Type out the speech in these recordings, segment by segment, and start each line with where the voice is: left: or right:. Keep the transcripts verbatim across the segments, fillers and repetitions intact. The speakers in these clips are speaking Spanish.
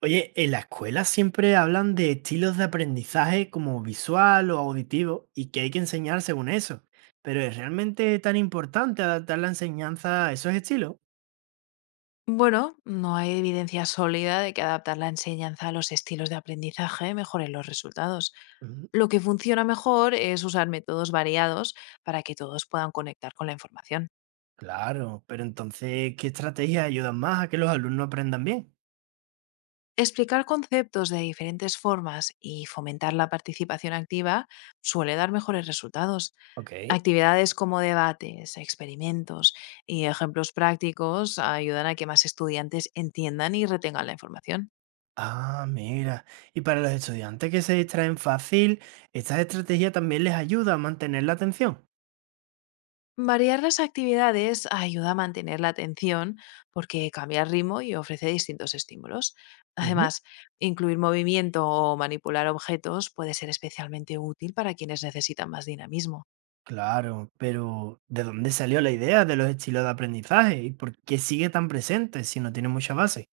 right: Oye, en la escuela siempre hablan de estilos de aprendizaje como visual o auditivo y que hay que enseñar según eso. Pero ¿es realmente tan importante adaptar la enseñanza a esos estilos?
left: Bueno, no hay evidencia sólida de que adaptar la enseñanza a los estilos de aprendizaje mejore los resultados.
right: Mm,
left: Lo que funciona mejor es usar métodos variados para que todos puedan conectar con la información.
right: Claro, pero entonces, ¿qué estrategias ayudan más a que los alumnos aprendan bien?
left: Explicar conceptos de diferentes formas y fomentar la participación activa suele dar mejores resultados.
right: Ok.
left: Actividades como debates, experimentos y ejemplos prácticos ayudan a que más estudiantes entiendan y retengan la información.
right: Ah, mira. Y para los estudiantes que se distraen fácil, ¿estas estrategias también les ayuda a mantener la atención?
left: Variar las actividades ayuda a mantener la atención porque cambia el ritmo y ofrece distintos estímulos. Además, incluir movimiento o manipular objetos puede ser especialmente útil para quienes necesitan más dinamismo.
right: Claro, pero ¿de dónde salió la idea de los estilos de aprendizaje y por qué sigue tan presente si no tiene mucha base?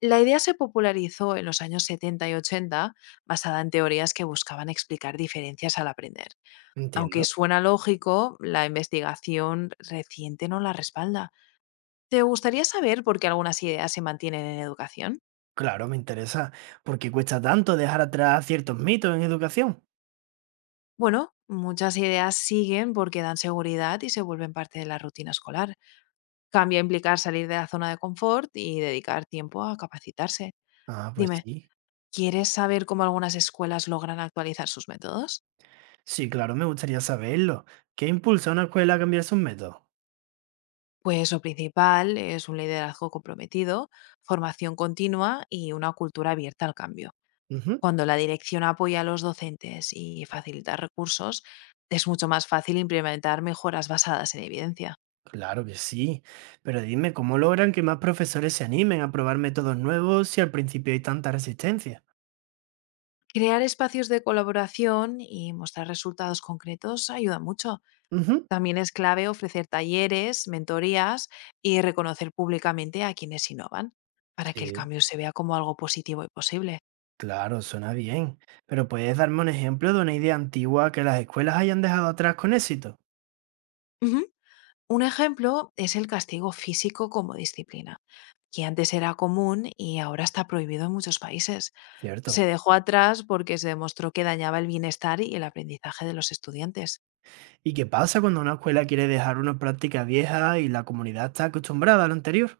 left: La idea se popularizó en los años setenta y ochenta basada en teorías que buscaban explicar diferencias al aprender. Aunque
right: Entiendo.
left: suena lógico, la investigación reciente no la respalda. ¿Te gustaría saber por qué algunas ideas se mantienen en educación?
right: Claro, me interesa. ¿Por qué cuesta tanto dejar atrás ciertos mitos en educación?
left: Bueno, muchas ideas siguen porque dan seguridad y se vuelven parte de la rutina escolar. Cambia a implicar salir de la zona de confort y dedicar tiempo a capacitarse.
right: Ah, pues
left: Dime,
right: sí.
left: ¿quieres saber cómo algunas escuelas logran actualizar sus métodos?
right: Sí, claro, me gustaría saberlo. ¿Qué impulsa a una escuela a cambiar sus métodos?
left: Pues lo principal es un liderazgo comprometido, formación continua y una cultura abierta al cambio.
right: Ujú.
left: Cuando la dirección apoya a los docentes y facilita recursos, es mucho más fácil implementar mejoras basadas en evidencia.
right: Claro que sí. Pero dime, ¿cómo logran que más profesores se animen a probar métodos nuevos si al principio hay tanta resistencia?
left: Crear espacios de colaboración y mostrar resultados concretos ayuda mucho.
right: Ujú.
left: También es clave ofrecer talleres, mentorías y reconocer públicamente a quienes innovan para que el
right: Sí.
left: cambio se vea como algo positivo y posible.
right: Claro, suena bien. Pero ¿puedes darme un ejemplo de una idea antigua que las escuelas hayan dejado atrás con éxito?
left: Ujú. Un ejemplo es el castigo físico como disciplina, que antes era común y ahora está prohibido en muchos países.
right: Cierto.
left: Se dejó atrás porque se demostró que dañaba el bienestar y el aprendizaje de los estudiantes.
right: ¿Y qué pasa cuando una escuela quiere dejar una práctica vieja y la comunidad está acostumbrada a lo anterior?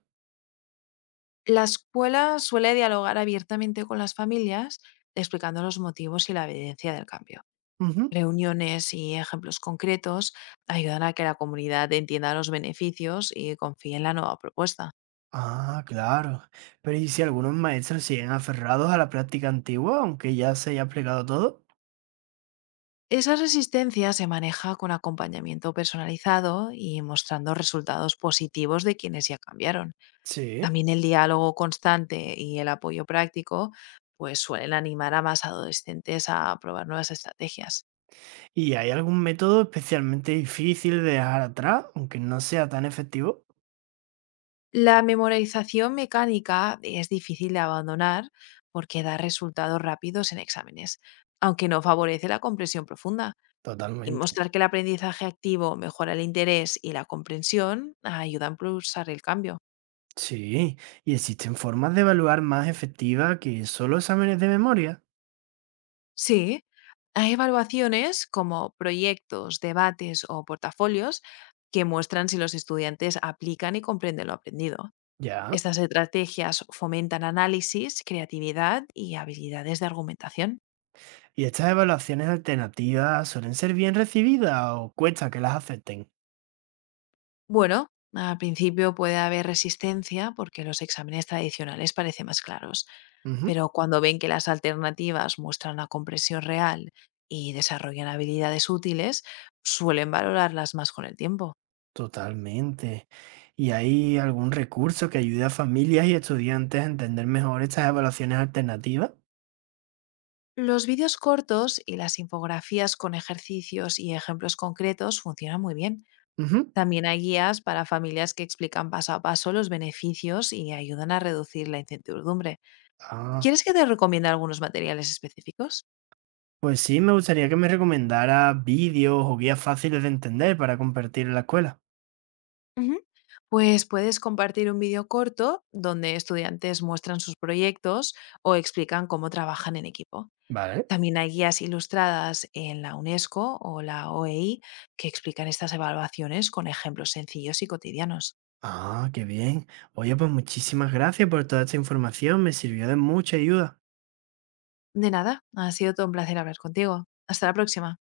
left: La escuela suele dialogar abiertamente con las familias, explicando los motivos y la evidencia del cambio.
right: Ujú.
left: Reuniones y ejemplos concretos ayudan a que la comunidad entienda los beneficios y confíe en la nueva propuesta.
right: Ah, claro. Pero ¿y si algunos maestros siguen aferrados a la práctica antigua, aunque ya se haya aplicado todo?
left: Esa resistencia se maneja con acompañamiento personalizado y mostrando resultados positivos de quienes ya cambiaron.
right: Sí.
left: También el diálogo constante y el apoyo práctico pues suelen animar a más adolescentes a probar nuevas estrategias.
right: ¿Y hay algún método especialmente difícil de dejar atrás, aunque no sea tan efectivo?
left: La memorización mecánica es difícil de abandonar porque da resultados rápidos en exámenes, aunque no favorece la comprensión profunda. Y
right: Totalmente.
left: mostrar que el aprendizaje activo mejora el interés y la comprensión ayuda a impulsar el cambio.
right: Sí, y existen formas de evaluar más efectivas que solo exámenes de memoria.
left: Sí, hay evaluaciones como proyectos, debates o portafolios que muestran si los estudiantes aplican y comprenden lo aprendido.
right: Ya.
left: Estas estrategias fomentan análisis, creatividad y habilidades de argumentación.
right: Y estas evaluaciones alternativas suelen ser bien recibidas o cuesta que las acepten.
left: Bueno, al principio puede haber resistencia porque los exámenes tradicionales parecen más claros,
right: Ujú.
left: pero cuando ven que las alternativas muestran la compresión real y desarrollan habilidades útiles, suelen valorarlas más con el tiempo.
right: Totalmente. ¿Y hay algún recurso que ayude a familias y estudiantes a entender mejor estas evaluaciones alternativas?
left: Los vídeos cortos y las infografías con ejercicios y ejemplos concretos funcionan muy bien.
right: Ujú.
left: También hay guías para familias que explican paso a paso los beneficios y ayudan a reducir la incertidumbre.
right: Ah,
left: ¿Quieres que te recomiende algunos materiales específicos?
right: pues sí, me gustaría que me recomendara vídeos o guías fáciles de entender para compartir en la escuela.
left: Ujú. Pues puedes compartir un vídeo corto donde estudiantes muestran sus proyectos o explican cómo trabajan en equipo.
right: Vale.
left: También hay guías ilustradas en la UNESCO o la O E I que explican estas evaluaciones con ejemplos sencillos y cotidianos.
right: Ah, qué bien. Oye, pues muchísimas gracias por toda esta información, me sirvió de mucha ayuda.
left: De nada, ha sido todo un placer hablar contigo. Hasta la próxima.